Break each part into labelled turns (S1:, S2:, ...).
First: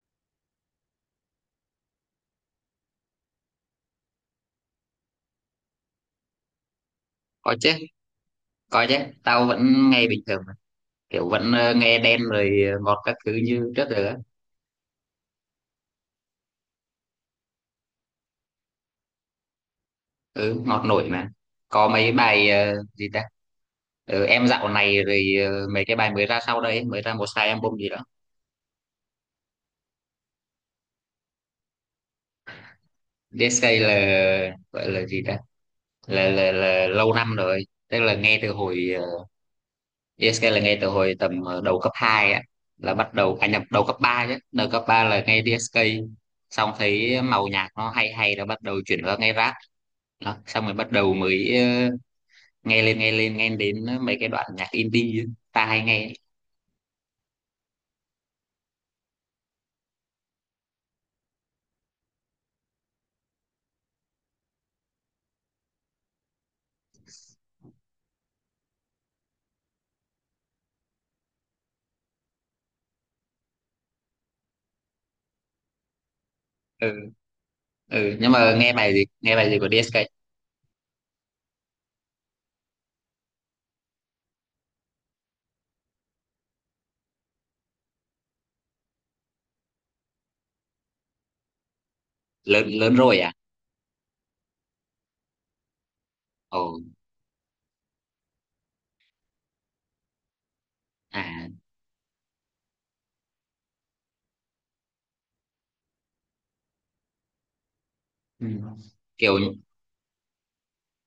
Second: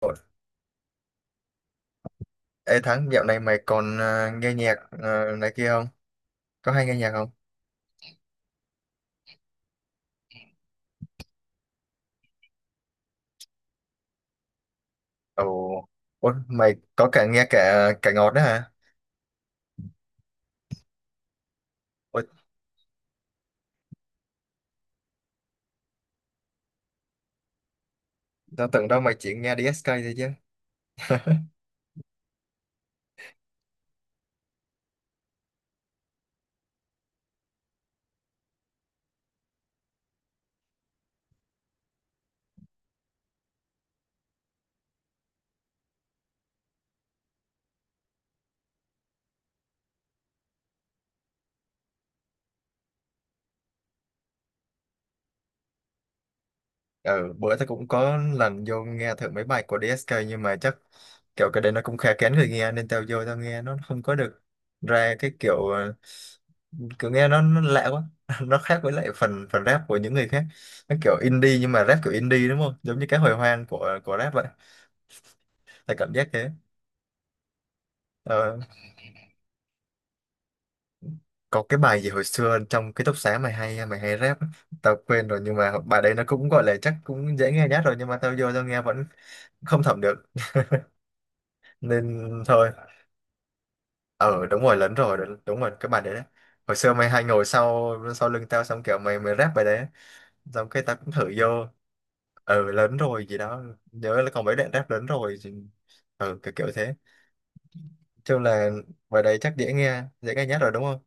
S1: Ủa, ê Thắng, dạo này mày còn nghe nhạc này kia không? Có hay nghe nhạc không?
S2: Có chứ, có chứ, tao vẫn nghe bình thường mà. Kiểu vẫn nghe Đen rồi ngọt các thứ như trước rồi á.
S1: Ồ. Ủa, mày có cả nghe cả cả ngọt đó hả?
S2: Ừ, ngọt nổi mà. Có mấy
S1: Ủa,
S2: bài gì ta. Ừ, em dạo này rồi mấy cái bài mới ra sau đây mới ra một hai album gì đó.
S1: tao tưởng đâu mày chỉ nghe DSK thôi chứ.
S2: DSK là gọi là gì ta, là lâu năm rồi, tức là nghe từ hồi. Ờ, DSK là nghe từ hồi tầm đầu cấp 2 á. Là bắt đầu à nhập đầu cấp ba, chứ đầu cấp 3 là nghe DSK. Xong thấy màu nhạc nó hay hay là bắt đầu chuyển qua nghe rap. Đó xong rồi bắt đầu mới nghe lên nghe đến mấy cái đoạn nhạc indie ấy. Ta hay nghe ấy.
S1: Ừ, bữa tao cũng có lần vô nghe thử mấy bài của DSK nhưng mà chắc kiểu cái đấy nó cũng khá kén người nghe nên tao vô tao nghe nó không có được ra cái kiểu, nghe nó lạ quá. Nó khác với lại phần phần rap của những người khác. Nó kiểu indie nhưng mà rap kiểu indie đúng không? Giống như cái hồi hoang của rap vậy. Tao cảm giác thế.
S2: Ừ, ừ, nhưng mà
S1: Ờ,
S2: nghe bài gì của DSK.
S1: có cái bài gì hồi xưa trong ký túc xá mày hay rap á. Tao quên rồi nhưng mà bài đấy nó cũng gọi là chắc cũng dễ nghe nhất rồi nhưng mà tao vô tao nghe vẫn không thẩm được nên
S2: Lớn
S1: thôi.
S2: lớn rồi à.
S1: Ờ đúng rồi, lấn rồi, đúng đúng rồi, cái bài đấy đấy.
S2: Ồ.
S1: Hồi xưa mày hay ngồi sau sau lưng tao xong kiểu mày mày rap bài đấy xong cái tao cũng thử vô.
S2: À.
S1: Ừ lớn rồi gì đó, nhớ là còn mấy đoạn rap ừ kiểu kiểu thế, chung
S2: Ừ.
S1: là bài
S2: Kiểu.
S1: đấy chắc dễ nghe nhất rồi đúng không.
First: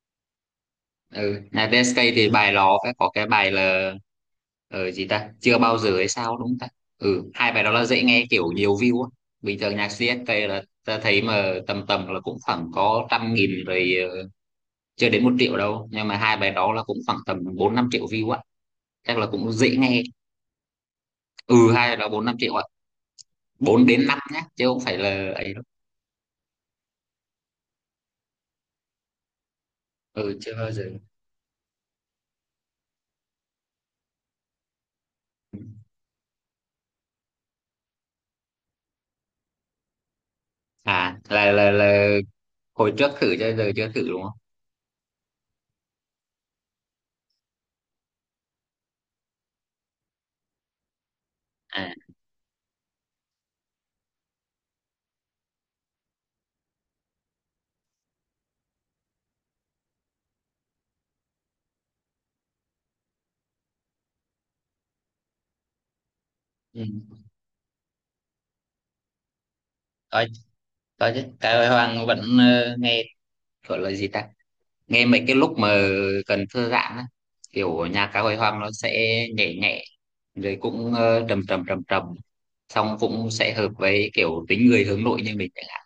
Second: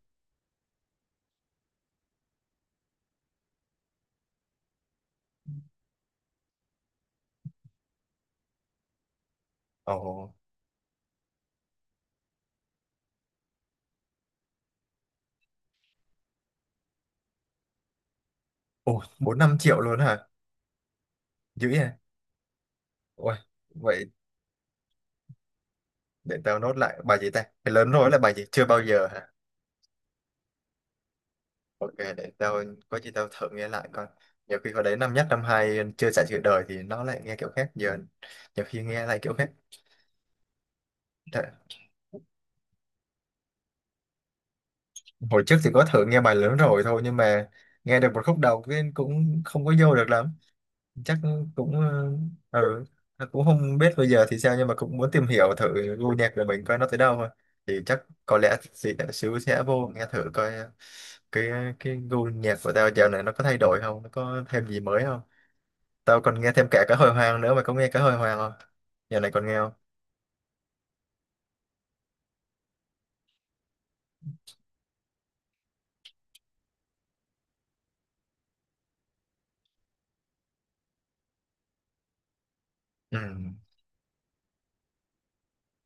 S2: Ừ, nhà DSK thì bài nó phải có cái bài là, gì ta, chưa bao giờ hay sao đúng không ta. Ừ, hai bài đó là dễ nghe kiểu nhiều view á. Bình thường nhạc
S1: Ồ.
S2: CSK là ta thấy mà tầm tầm là cũng khoảng có 100.000 rồi, chưa đến 1 triệu đâu, nhưng mà hai bài đó là cũng khoảng tầm bốn năm triệu view á.
S1: Ồ,
S2: Chắc là
S1: bốn
S2: cũng
S1: năm
S2: dễ
S1: triệu luôn
S2: nghe.
S1: hả,
S2: Ừ,
S1: dữ vậy.
S2: hay là bốn năm triệu ạ.
S1: Ôi,
S2: Bốn
S1: vậy
S2: đến năm nhé, chứ không phải là ấy đâu.
S1: để tao nốt lại bài gì ta, cái lớn rối là bài gì, chưa bao giờ hả.
S2: Ừ, chưa bao giờ.
S1: OK, để tao, có gì tao thử nghe lại coi. Nhiều khi hồi đấy năm nhất năm hai chưa trải sự đời thì nó lại nghe kiểu khác giờ, nhiều khi nghe lại kiểu khác.
S2: À, là là
S1: Thật-
S2: là hồi trước thử cho giờ chưa thử đúng không.
S1: hồi trước thì có thử nghe bài lớn rồi thôi nhưng mà nghe được một khúc đầu cái cũng không có vô được lắm. chắc cũng
S2: À.
S1: ờ, ừ, cũng không biết bây giờ thì sao nhưng mà cũng muốn tìm hiểu thử gu nhạc của mình coi nó tới đâu thôi. Thì chắc có lẽ chị đã xíu sẽ vô nghe thử coi, cái cái gu nhạc của tao dạo này nó có thay đổi không, nó có thêm gì mới không. Tao còn nghe thêm
S2: Ừ.
S1: cả cá hồi hoang nữa, mày có nghe cá hồi hoang không, dạo này còn nghe không.
S2: có, có chứ, cái Hoàng vẫn nghe. Gọi là gì ta, nghe mấy cái lúc mà cần thư giãn á. Kiểu nhạc Cá Hồi Hoang nó sẽ nhẹ nhẹ rồi cũng trầm trầm. Xong
S1: Ừ.
S2: cũng sẽ hợp với kiểu tính người hướng nội như mình chẳng hạn.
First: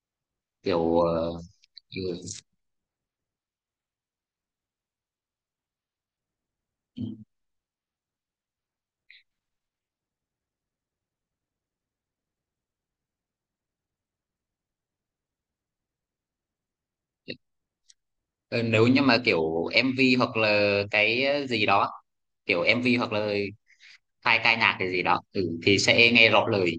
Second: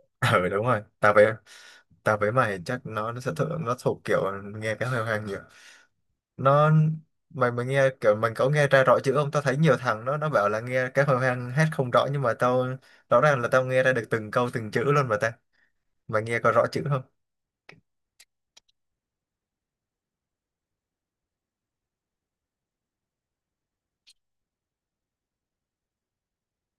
S1: Ừ đúng rồi,
S2: Kiểu.
S1: tao
S2: Ờ,
S1: với tao với mày chắc nó sẽ thuộc, nó thuộc kiểu nghe cá hồi hoang nhiều. Nó,
S2: ừ.
S1: mày mày nghe kiểu mình có nghe ra rõ chữ không, tao thấy nhiều thằng nó bảo là nghe cái hồi hoang hát không rõ nhưng mà tao rõ ràng là tao nghe ra được từng câu từng chữ luôn mà ta. Mày nghe có rõ chữ không.
S2: Ờ, nếu như mà kiểu MV hoặc là cái, gì đó, kiểu MV hoặc là hai ca nhạc cái gì đó, ừ, thì sẽ nghe rõ lời.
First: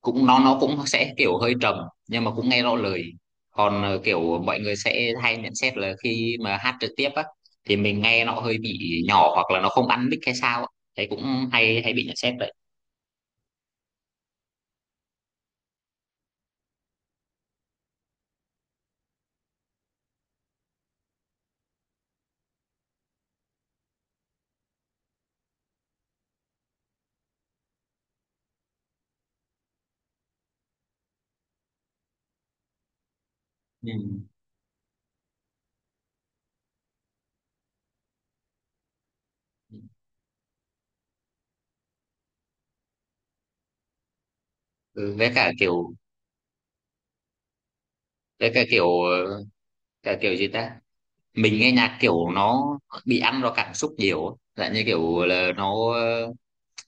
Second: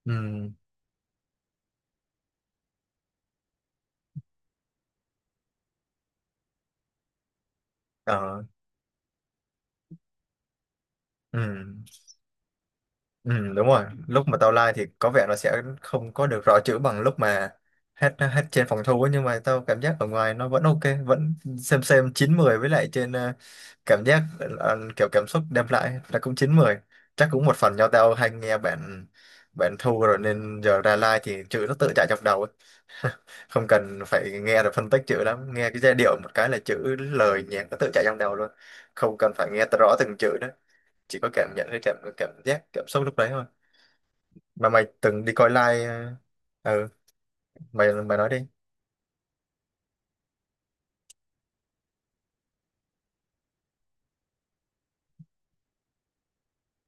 S2: Cũng nó
S1: Ừ.
S2: nó cũng sẽ kiểu hơi trầm, nhưng mà cũng nghe rõ lời. Còn kiểu mọi người sẽ hay nhận xét là khi mà hát trực tiếp á, thì mình nghe nó
S1: Ờ.
S2: hơi bị nhỏ hoặc là nó không ăn mic hay sao á. Đấy
S1: Ừ.
S2: cũng hay hay bị nhận xét đấy.
S1: Ừ, đúng rồi, lúc mà tao like thì có vẻ nó sẽ không có được rõ chữ bằng lúc mà hát hát trên phòng thu ấy, nhưng mà tao cảm giác ở ngoài nó vẫn ok, vẫn xem chín mười, với lại trên cảm giác kiểu cảm xúc đem lại là cũng chín mười. Chắc cũng một phần do tao hay nghe bản bản thu rồi nên giờ ra like thì chữ nó tự chạy trong đầu ấy. Không
S2: Ừ.
S1: cần phải nghe rồi phân tích chữ lắm, nghe cái giai điệu một cái là chữ lời nhạc nó tự chạy trong đầu luôn, không cần phải nghe rõ từng chữ đó, chỉ có cảm nhận cái cảm cảm giác cảm xúc lúc đấy thôi. Mà mày
S2: Ừ,
S1: từng đi coi live. ờ, ừ mày mày nói đi.
S2: với cả kiểu ờ, cả kiểu gì ta, mình nghe nhạc kiểu nó bị ăn vào cảm xúc nhiều á. Dạng như kiểu là nó,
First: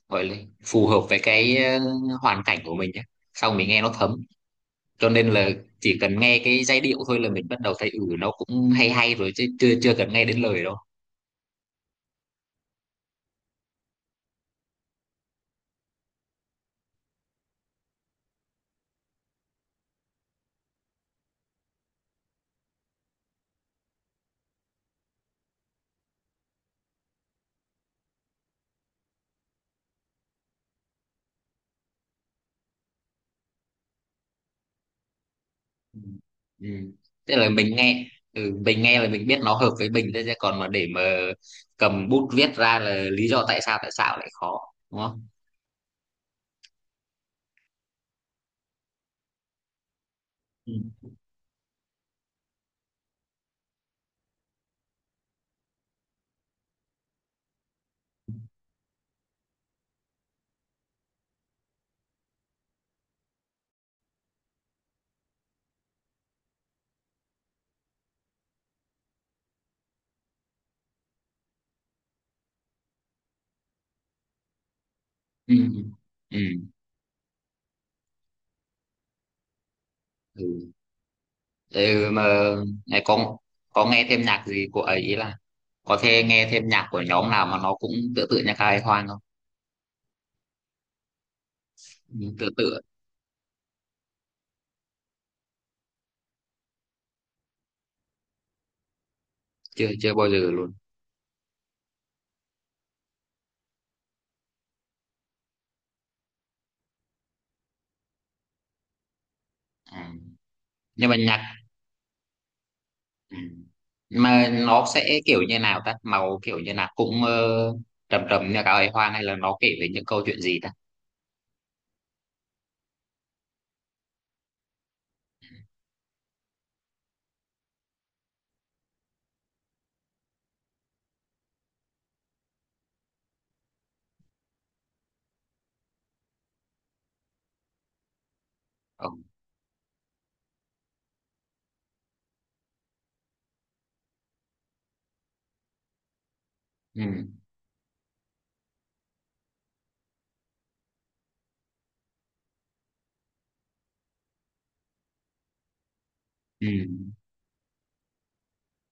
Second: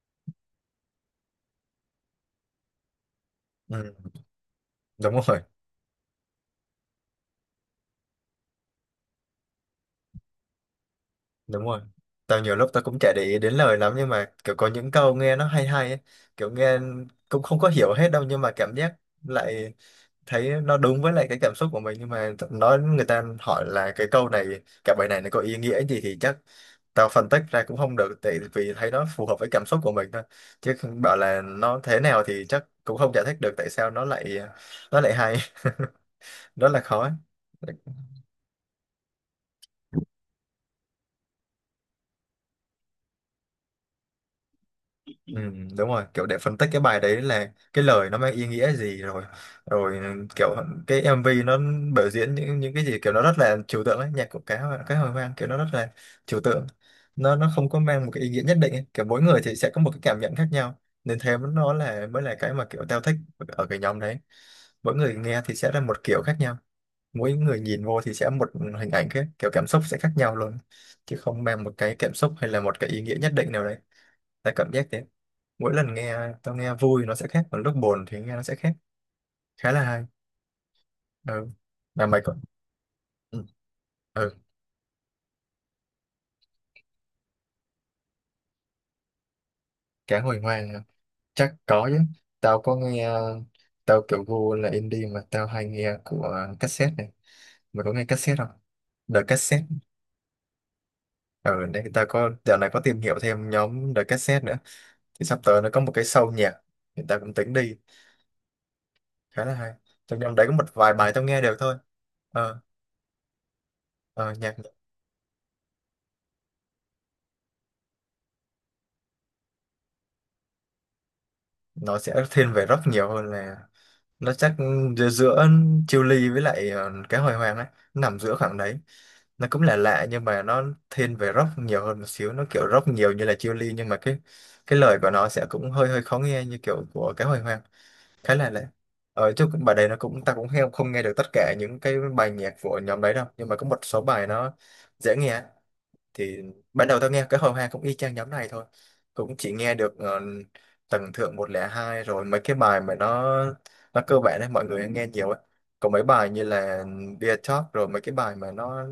S2: gọi là phù hợp với cái, hoàn cảnh của mình nhé, sau mình nghe nó
S1: Ừ
S2: thấm. Cho
S1: đúng
S2: nên
S1: rồi,
S2: là chỉ cần nghe cái giai điệu thôi là mình bắt đầu thấy ừ nó cũng hay hay rồi, chứ chưa chưa cần nghe đến lời đâu.
S1: đúng rồi, tao nhiều lúc tao cũng chả để ý đến lời lắm nhưng mà kiểu có những câu nghe nó hay hay ấy. Kiểu nghe cũng không có hiểu hết đâu nhưng mà cảm giác lại thấy nó đúng với lại cái cảm xúc của mình, nhưng mà nói người ta hỏi là cái câu này, cái bài này nó có ý nghĩa gì thì chắc tao phân tích ra cũng không được, tại vì thấy nó phù hợp với cảm xúc của mình thôi, chứ không bảo là nó thế nào thì chắc cũng không giải thích được tại sao nó lại hay.
S2: Ừ. Ừ,
S1: Rất là khó ấy.
S2: tức là mình nghe, ừ, mình nghe là mình biết nó hợp với mình thôi, chứ còn mà để mà cầm bút viết ra là lý do tại sao lại khó, đúng không.
S1: Ừ, đúng rồi, kiểu để phân tích cái bài đấy là cái lời nó mang ý nghĩa gì rồi, rồi kiểu
S2: Ừ.
S1: cái MV nó biểu diễn những cái gì, kiểu nó rất là trừu tượng ấy, nhạc của cá hồi hoang kiểu nó rất là trừu tượng, nó không có mang một cái ý nghĩa nhất định ấy. Kiểu mỗi người thì sẽ có một cái cảm nhận khác nhau nên nó mới là cái mà kiểu tao thích ở cái nhóm đấy. Mỗi người nghe thì sẽ là một kiểu khác nhau, mỗi người nhìn vô thì sẽ một hình ảnh khác, kiểu cảm xúc sẽ khác nhau luôn, chứ không mang một cái cảm xúc hay là một cái ý nghĩa nhất định nào đấy, tại cảm giác thế.
S2: Ừ.
S1: Mỗi lần nghe
S2: Ừ.
S1: tao nghe vui nó sẽ khác, còn lúc buồn thì nghe nó sẽ khác, khá là hay.
S2: Ừ.
S1: Ừ. Mà
S2: Ừ,
S1: mày
S2: mà
S1: còn.
S2: này có
S1: ừ,
S2: có nghe thêm
S1: ừ.
S2: nhạc gì của ấy, ý là có thể nghe thêm nhạc của nhóm nào mà nó cũng tựa tựa nhạc Hai Hoang không?
S1: Cá hồi hoang hả? Chắc có chứ,
S2: Ừ, tựa
S1: tao có
S2: tựa.
S1: nghe, tao kiểu gu là indie mà tao hay nghe của cassette này. Mày có nghe cassette không, The Cassette.
S2: Chưa chưa bao giờ luôn.
S1: Ở đây ta có dạo này có tìm hiểu thêm nhóm The Cassette nữa, thì sắp tới nó có một cái show nhạc thì ta cũng tính đi, khá là hay.
S2: À.
S1: Trong nhóm đấy có một vài
S2: Nhưng
S1: bài
S2: mà
S1: tao nghe
S2: nhạc,
S1: được thôi. ờ,
S2: ừ. Nhưng
S1: ờ,
S2: mà
S1: nhạc
S2: nó sẽ kiểu như nào ta? Màu kiểu như nào, cũng trầm trầm như cả ấy Hoang hay là nó kể về những câu chuyện gì ta?
S1: nó sẽ thiên về rock nhiều hơn là, nó chắc giữa Chiêu Ly với lại cái hồi hoàng ấy, nó nằm giữa khoảng đấy, nó cũng là lạ nhưng mà nó thiên về rock nhiều hơn một xíu, nó kiểu rock nhiều như là Chiêu Ly nhưng mà cái lời của nó sẽ cũng hơi hơi khó nghe như kiểu của cái hồi hoàng, khá là lạ.
S2: Ừ.
S1: Bài đấy nó cũng, ta cũng không không nghe được tất cả những cái bài nhạc của nhóm đấy đâu, nhưng mà có một số bài nó dễ nghe, thì ban đầu
S2: Ừ.
S1: tao nghe cái hồi hoa cũng y chang nhóm này thôi, cũng chỉ nghe được Tầng Thượng 102 rồi mấy cái bài mà nó cơ bản đấy, mọi người nghe nhiều ấy. Còn mấy bài như
S2: Ừ.
S1: là Dear Talk, rồi mấy cái bài mà nó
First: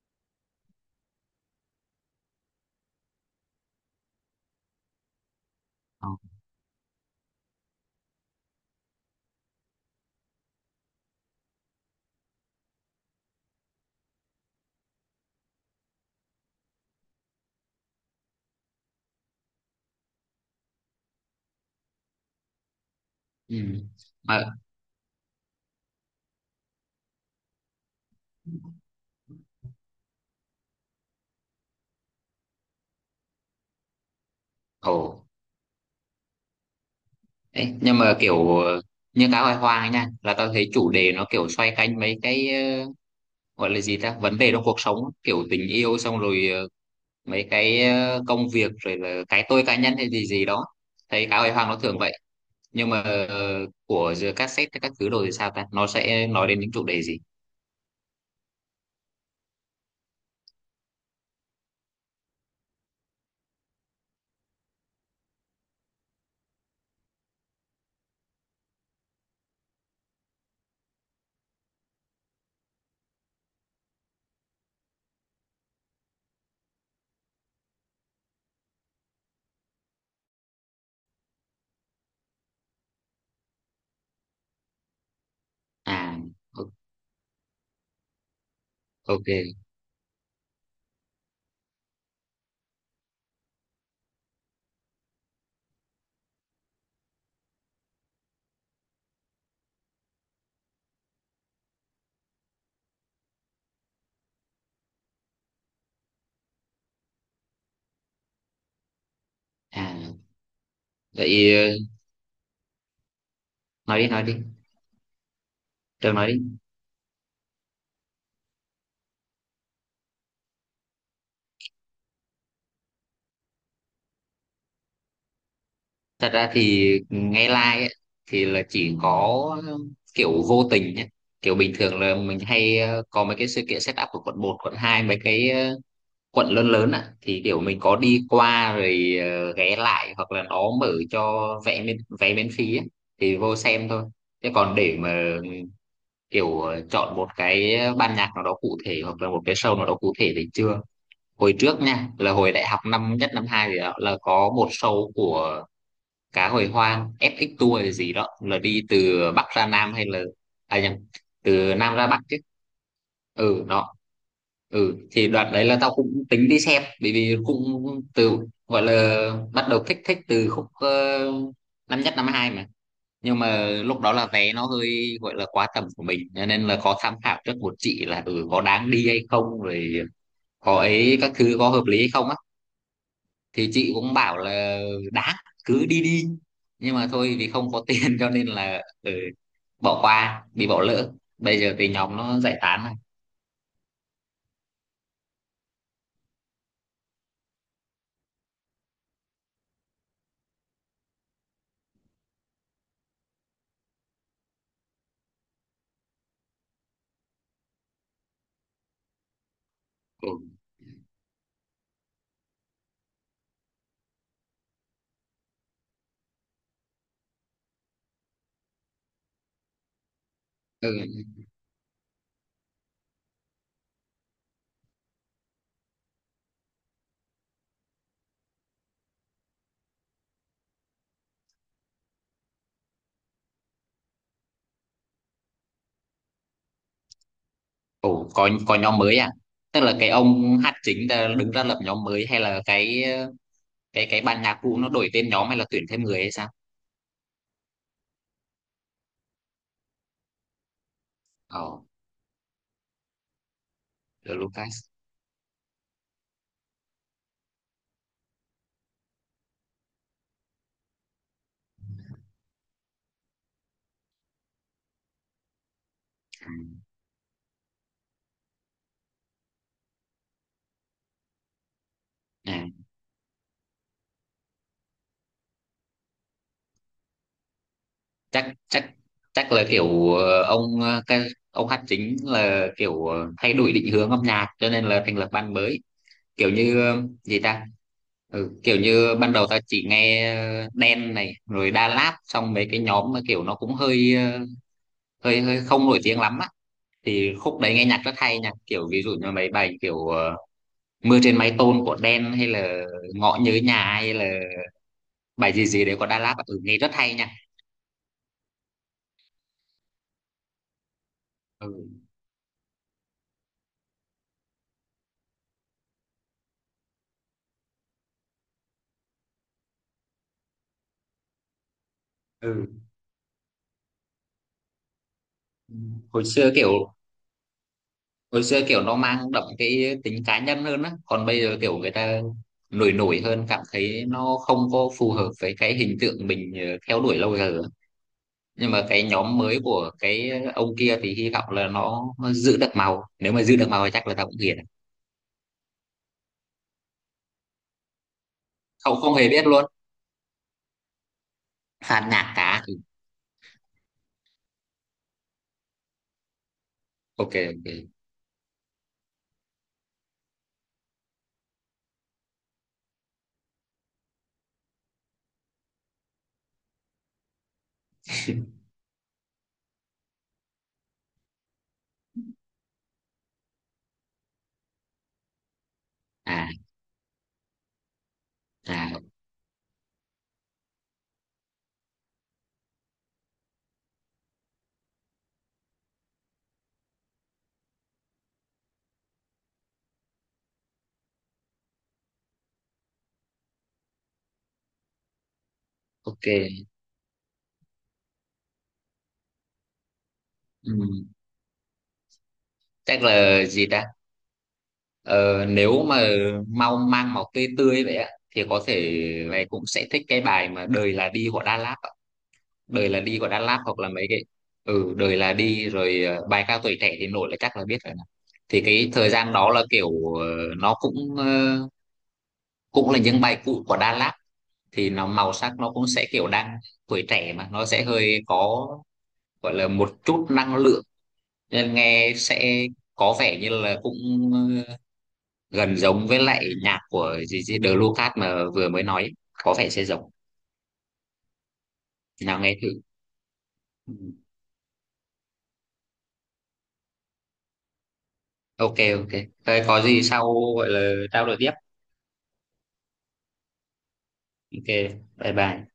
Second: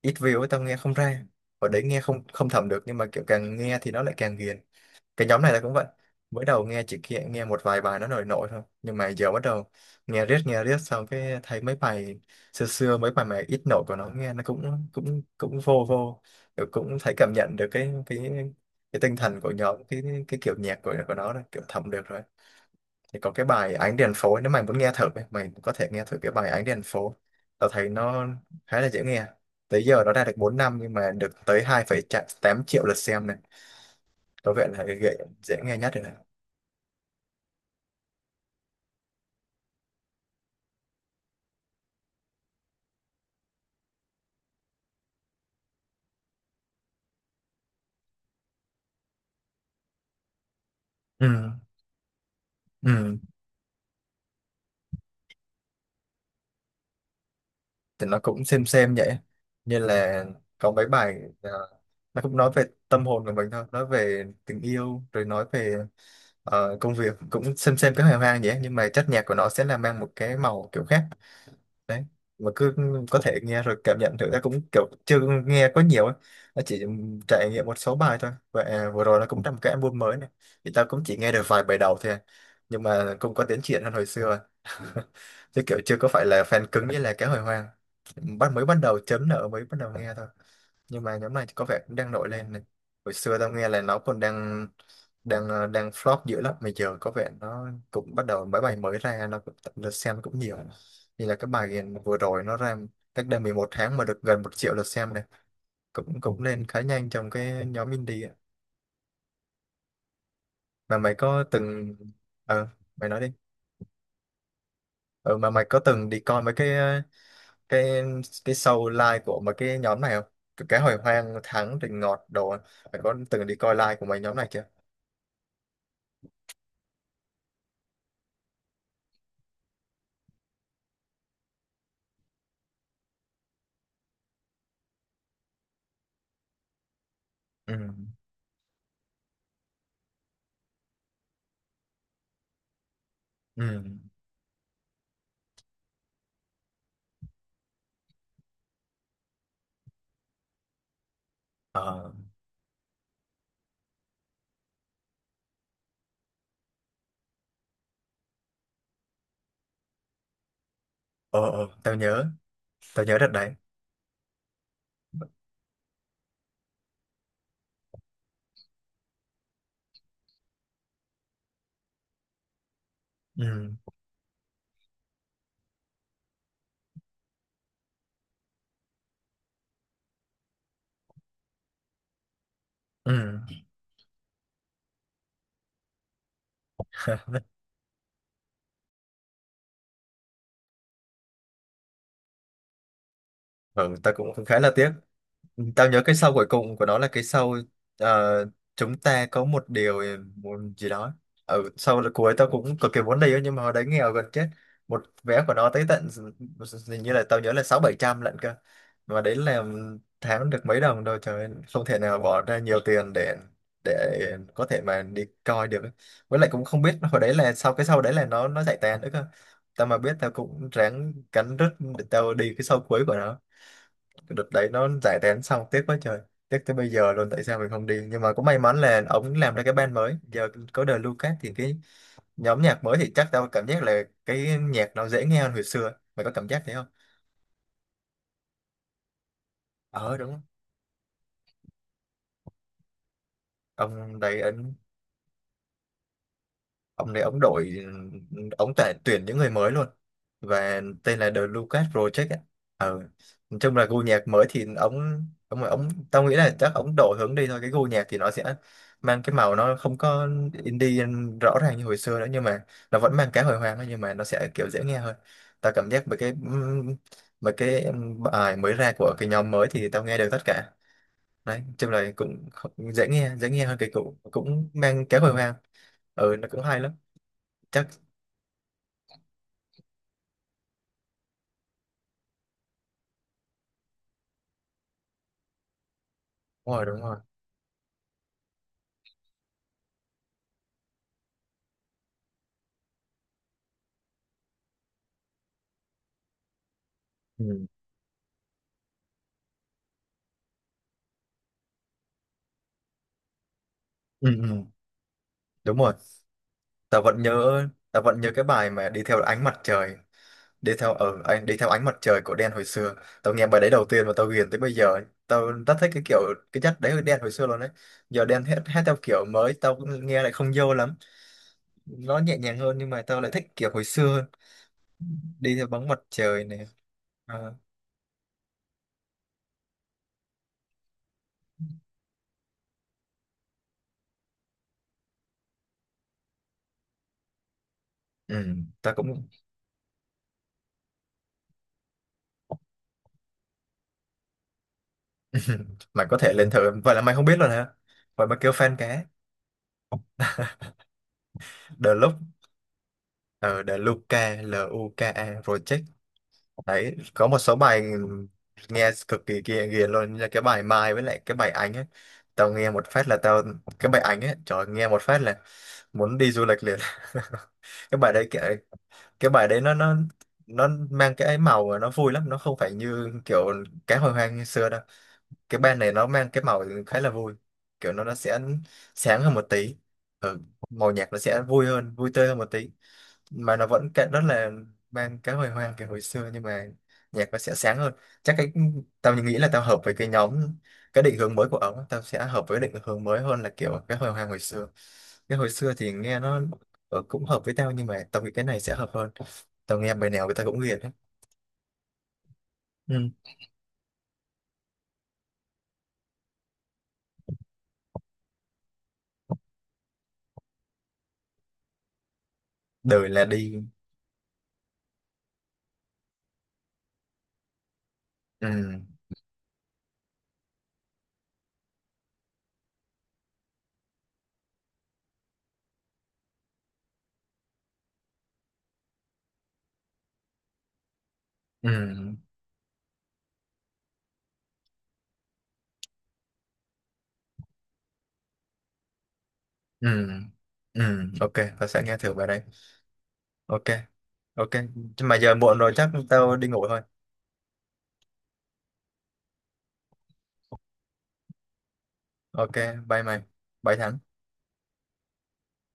S1: ít view ấy tao nghe không ra, hồi đấy nghe không không thẩm được, nhưng mà kiểu càng nghe thì nó lại càng ghiền. Cái nhóm này là cũng vậy,
S2: Ờ.
S1: mới đầu nghe chỉ kia nghe một vài bài nó nổi nổi thôi, nhưng mà giờ bắt đầu nghe riết xong cái thấy mấy bài xưa xưa mấy bài mà ít nổi của nó nghe nó cũng cũng cũng vô vô. Kiểu cũng thấy cảm nhận được cái tinh thần của nhóm, cái kiểu nhạc của nó rồi, kiểu thẩm được rồi. Thì có cái bài
S2: Ừ.
S1: Ánh Đèn Phố, nếu
S2: Mà.
S1: mày muốn nghe thử mày có thể nghe thử cái bài Ánh Đèn Phố, tao thấy nó khá là dễ nghe. Tới giờ nó ra được 4 năm nhưng mà được tới hai phẩy tám triệu lượt xem này, có vẻ là
S2: Ồ.
S1: cái dễ dễ nghe nhất rồi.
S2: Đấy, nhưng mà kiểu như Cá Hồi Hoang ấy nha, là tao thấy chủ đề nó kiểu xoay quanh mấy cái, gọi là gì ta, vấn đề trong cuộc sống, kiểu tình yêu xong rồi mấy cái công việc rồi là cái tôi cá nhân hay gì gì đó.
S1: Ừ,
S2: Thấy Cá Hồi Hoàng nó thường vậy. Nhưng mà
S1: ừ,
S2: của giữa cassette các thứ đồ thì sao ta, nó sẽ nói đến những chủ đề gì?
S1: thì nó cũng xem vậy, như là có mấy bài à, nó cũng nói về tâm hồn của mình thôi, nói về tình yêu, rồi nói về công việc, cũng xem cái hài hoang vậy, nhưng mà chất nhạc của nó sẽ là mang một cái màu kiểu khác. Đấy, mà cứ có thể nghe rồi cảm nhận thử, ta cũng kiểu chưa nghe có nhiều ấy, nó chỉ trải nghiệm một số bài thôi, và à, vừa rồi nó cũng ra một cái album mới này, thì tao cũng chỉ nghe được vài bài đầu thôi à. Nhưng mà cũng có tiến triển hơn hồi xưa. Chứ kiểu chưa
S2: À.
S1: có phải là fan
S2: o-
S1: cứng như là cái hồi hoang, mới bắt đầu chấm
S2: ok.
S1: nợ, mới bắt đầu nghe thôi. Nhưng mà nhóm này thì có vẻ cũng đang nổi lên này. Hồi xưa tao nghe là nó còn đang đang ờ, đang flop dữ lắm, mà giờ có vẻ nó cũng bắt đầu mấy bài mới ra nó cũng lượt xem cũng nhiều, như là cái bài vừa rồi nó ra cách đây 11 tháng mà được gần 1 triệu lượt xem này, cũng cũng lên khá nhanh trong cái nhóm indie ạ.
S2: À
S1: Mà mày có
S2: vậy,
S1: từng ờ mày nói đi.
S2: nói đi, nói đi.
S1: Ờ mà mày có từng
S2: Trường
S1: đi
S2: nói
S1: coi mấy
S2: đi.
S1: cái cái cái show live của mấy cái nhóm này không, cái hồi hoang thắng rình ngọt đồ á? Mày có từng đi coi live của mấy nhóm này chưa?
S2: Thật ra thì nghe like ấy, thì là chỉ có, ờ, kiểu vô tình nhé, kiểu bình thường là mình hay có mấy cái sự kiện setup của quận một quận hai, mấy cái quận lớn lớn ạ, thì kiểu
S1: Ừ,
S2: mình có đi qua rồi ghé lại, hoặc là nó mở cho vé miễn phí ấy, thì vô
S1: ừ,
S2: xem thôi. Thế còn để mà kiểu chọn một cái ban nhạc nào đó cụ thể hoặc là một cái show nào đó cụ thể thì chưa. Hồi trước nha,
S1: ờ
S2: là hồi đại học năm nhất năm hai thì đó, là có một show của Cá Hồi Hoang FX tour hay gì đó là đi từ Bắc ra Nam, hay là, à nhầm,
S1: ờ
S2: từ
S1: tao
S2: Nam ra Bắc
S1: nhớ,
S2: chứ.
S1: tao nhớ đợt đấy.
S2: Ừ đó. Ừ, thì đoạn đấy là tao cũng tính đi xem, bởi vì cũng từ, gọi là bắt đầu thích thích từ khúc, năm nhất năm hai mà. Nhưng mà
S1: Ừ,
S2: lúc đó là vé nó hơi, gọi là quá tầm của mình, cho nên là có tham khảo trước một chị là ừ có đáng đi hay không rồi, có ấy các thứ có hợp lý hay không á.
S1: ừ.
S2: Thì chị cũng bảo là đáng, cứ đi đi, nhưng mà thôi vì không có tiền cho nên là, ừ, bỏ qua, bị bỏ lỡ. Bây giờ thì nhóm nó giải tán rồi.
S1: Ừ, tao cũng khá là tiếc. Tao nhớ cái sau cuối cùng của nó là cái sau ờ, chúng ta có một điều, một gì đó. Ở sau là cuối tao cũng cực kỳ muốn đi á, nhưng mà hồi đấy nghèo gần chết. Một vé của nó tới tận hình như là tao nhớ là sáu bảy trăm lận cơ. Mà đấy là
S2: Ừ,
S1: tháng được mấy đồng đâu trời ơi, không thể nào bỏ ra nhiều tiền để có thể mà đi coi được ấy. Với lại cũng không biết hồi đấy là sau cái sau đấy là nó giải tán nữa cơ. Tao mà biết tao cũng ráng
S2: ừ.
S1: cắn rứt để tao đi cái sau cuối của nó. Cái đợt đấy nó giải tán xong tiếc quá trời, tiếc tới bây giờ luôn, tại sao mình không đi. Nhưng mà cũng may mắn là ông làm ra cái band mới, giờ có đời Lucas thì cái nhóm nhạc mới thì chắc tao cảm giác là cái nhạc nó dễ nghe hơn hồi xưa, mày có cảm giác thế không?
S2: Ừ, có nhóm mới à, tức là cái
S1: Ờ đúng không?
S2: ông hát chính đã đứng ra lập nhóm mới, hay là cái cái
S1: Ông
S2: cái
S1: đấy
S2: ban nhạc
S1: ấn,
S2: cũ nó đổi tên nhóm hay là tuyển thêm người hay sao?
S1: ông này ông đổi, ông tại tuyển những người mới luôn, và tên là The
S2: Ồ,
S1: Lucas Project ấy. Ờ. Nói chung là gu nhạc
S2: The
S1: mới thì
S2: Lucas.
S1: ông tao nghĩ là chắc ông đổi hướng đi thôi, cái gu nhạc thì nó sẽ mang cái màu, nó không có indie rõ ràng như hồi xưa nữa, nhưng mà nó vẫn mang cái hồi hoang thôi, nhưng mà nó sẽ kiểu dễ nghe hơn. Tao cảm giác về cái
S2: Ừ.
S1: mấy cái bài mới ra của cái nhóm mới thì tao nghe được tất cả đấy. Nói chung là cũng
S2: À,
S1: dễ nghe, dễ nghe hơn cái cũ, cũng mang cái hồi hoang. Ừ nó cũng hay lắm. Chắc.
S2: chắc chắc chắc là kiểu ông, cái ông hát chính là kiểu thay đổi định hướng âm nhạc cho nên là thành lập ban mới, kiểu
S1: Đúng
S2: như
S1: rồi, đúng rồi.
S2: gì ta. Ừ, kiểu như ban đầu tao chỉ nghe Đen này rồi Đà Lạt, xong mấy cái nhóm mà kiểu nó cũng hơi hơi hơi không nổi tiếng lắm á, thì
S1: Ừ.
S2: khúc đấy nghe nhạc rất hay nha, kiểu ví dụ như mấy bài kiểu Mưa Trên Mái Tôn của Đen, hay là Ngõ Nhớ Nhà, hay là
S1: Ừ, ừ.
S2: bài gì
S1: Đúng
S2: gì
S1: rồi,
S2: đấy của Đà Lạt, ừ, nghe rất
S1: tớ
S2: hay
S1: vẫn
S2: nha.
S1: nhớ, tớ vẫn nhớ cái bài mà đi theo ánh mặt trời, đi theo ánh mặt
S2: Ừ.
S1: trời của Đen hồi xưa. Tao nghe bài đấy đầu tiên mà tao ghiền tới bây giờ. Tao rất thích cái kiểu, cái chất đấy của Đen hồi xưa luôn đấy. Giờ Đen hát, hát theo kiểu mới tao cũng nghe lại không vô lắm, nó nhẹ nhàng hơn,
S2: Ừ,
S1: nhưng mà tao lại thích kiểu hồi xưa hơn. Đi theo bóng mặt
S2: hồi
S1: trời
S2: xưa
S1: này.
S2: kiểu
S1: À,
S2: hồi xưa kiểu nó mang đậm cái tính cá nhân hơn á, còn bây giờ kiểu người ta nổi nổi hơn, cảm thấy nó không có phù hợp với cái hình tượng mình theo đuổi lâu giờ.
S1: ừ,
S2: Nhưng mà
S1: tao
S2: cái
S1: cũng.
S2: nhóm mới của cái ông kia thì hy vọng là nó giữ được màu, nếu mà giữ được màu thì chắc là tao cũng hiền.
S1: Mày có thể lên thử. Vậy là mày không biết rồi hả? Vậy mà kêu fan
S2: Không,
S1: cá.
S2: không hề biết luôn.
S1: The
S2: Phạt
S1: Look,
S2: nhạc cá thì
S1: ờ The Luca, LUKA Project đấy, có
S2: ok,
S1: một số
S2: ok.
S1: bài nghe cực kỳ kia ghiền luôn, như là cái bài Mai với lại cái bài Ánh ấy. Tao nghe một phát là tao, cái bài Ánh ấy trời ơi, nghe một phát là muốn đi du lịch liền. Cái bài đấy cái bài đấy nó nó mang cái ấy màu mà nó vui lắm, nó không phải như kiểu cá hồi hoang như xưa đâu. Cái ban này nó mang cái
S2: À.
S1: màu khá là vui, kiểu nó sẽ
S2: À.
S1: sáng hơn một tí. Ừ, màu nhạc nó sẽ vui hơn, vui tươi hơn một tí, mà nó vẫn cái- rất là mang cái hồi hoang kiểu hồi xưa, nhưng mà nhạc nó sẽ sáng hơn. Chắc cái, tao nghĩ là tao hợp với cái nhóm, cái định hướng mới của ổng, tao sẽ hợp với định hướng mới hơn là kiểu cái hồi hoang hồi xưa. Cái hồi xưa thì nghe nó,
S2: Ok.
S1: ừ, cũng hợp với tao, nhưng mà tao nghĩ cái này sẽ hợp hơn. Tao nghe bài nào người ta cũng
S2: Ừ,
S1: ghiền hết.
S2: chắc
S1: Ừ.
S2: là gì ta, ờ, nếu mà mau mang màu tươi tươi vậy á, thì có thể mày cũng sẽ thích cái bài mà Đời Là Đi của Đà Lạt. Đời Là
S1: Đời
S2: Đi
S1: là
S2: của Đà
S1: đi.
S2: Lạt hoặc là mấy cái. Ừ, Đời Là Đi rồi bài ca tuổi trẻ thì nổi là chắc là biết rồi nè. Thì
S1: Ừ.
S2: cái thời gian đó là kiểu, nó cũng là những bài cũ của Đà Lạt, thì nó màu sắc nó cũng sẽ kiểu đang tuổi trẻ mà nó sẽ hơi có, gọi là một chút năng lượng,
S1: Ừ.
S2: nên nghe sẽ có vẻ như là cũng ờ, gần giống với lại nhạc của gì gì The Lucas mà vừa mới nói ấy. Có vẻ sẽ
S1: Ừ,
S2: giống.
S1: ừ, ok, tao sẽ nghe thử bài
S2: Nào
S1: đấy.
S2: nghe thử.
S1: Ok,
S2: Ừ.
S1: ok. Nhưng mà giờ muộn rồi chắc tao đi ngủ thôi.
S2: Ok, ok. Thế có gì sau gọi là trao đổi tiếp,
S1: Ok, bye mày. Bye Thắng.
S2: ok. Bye bye.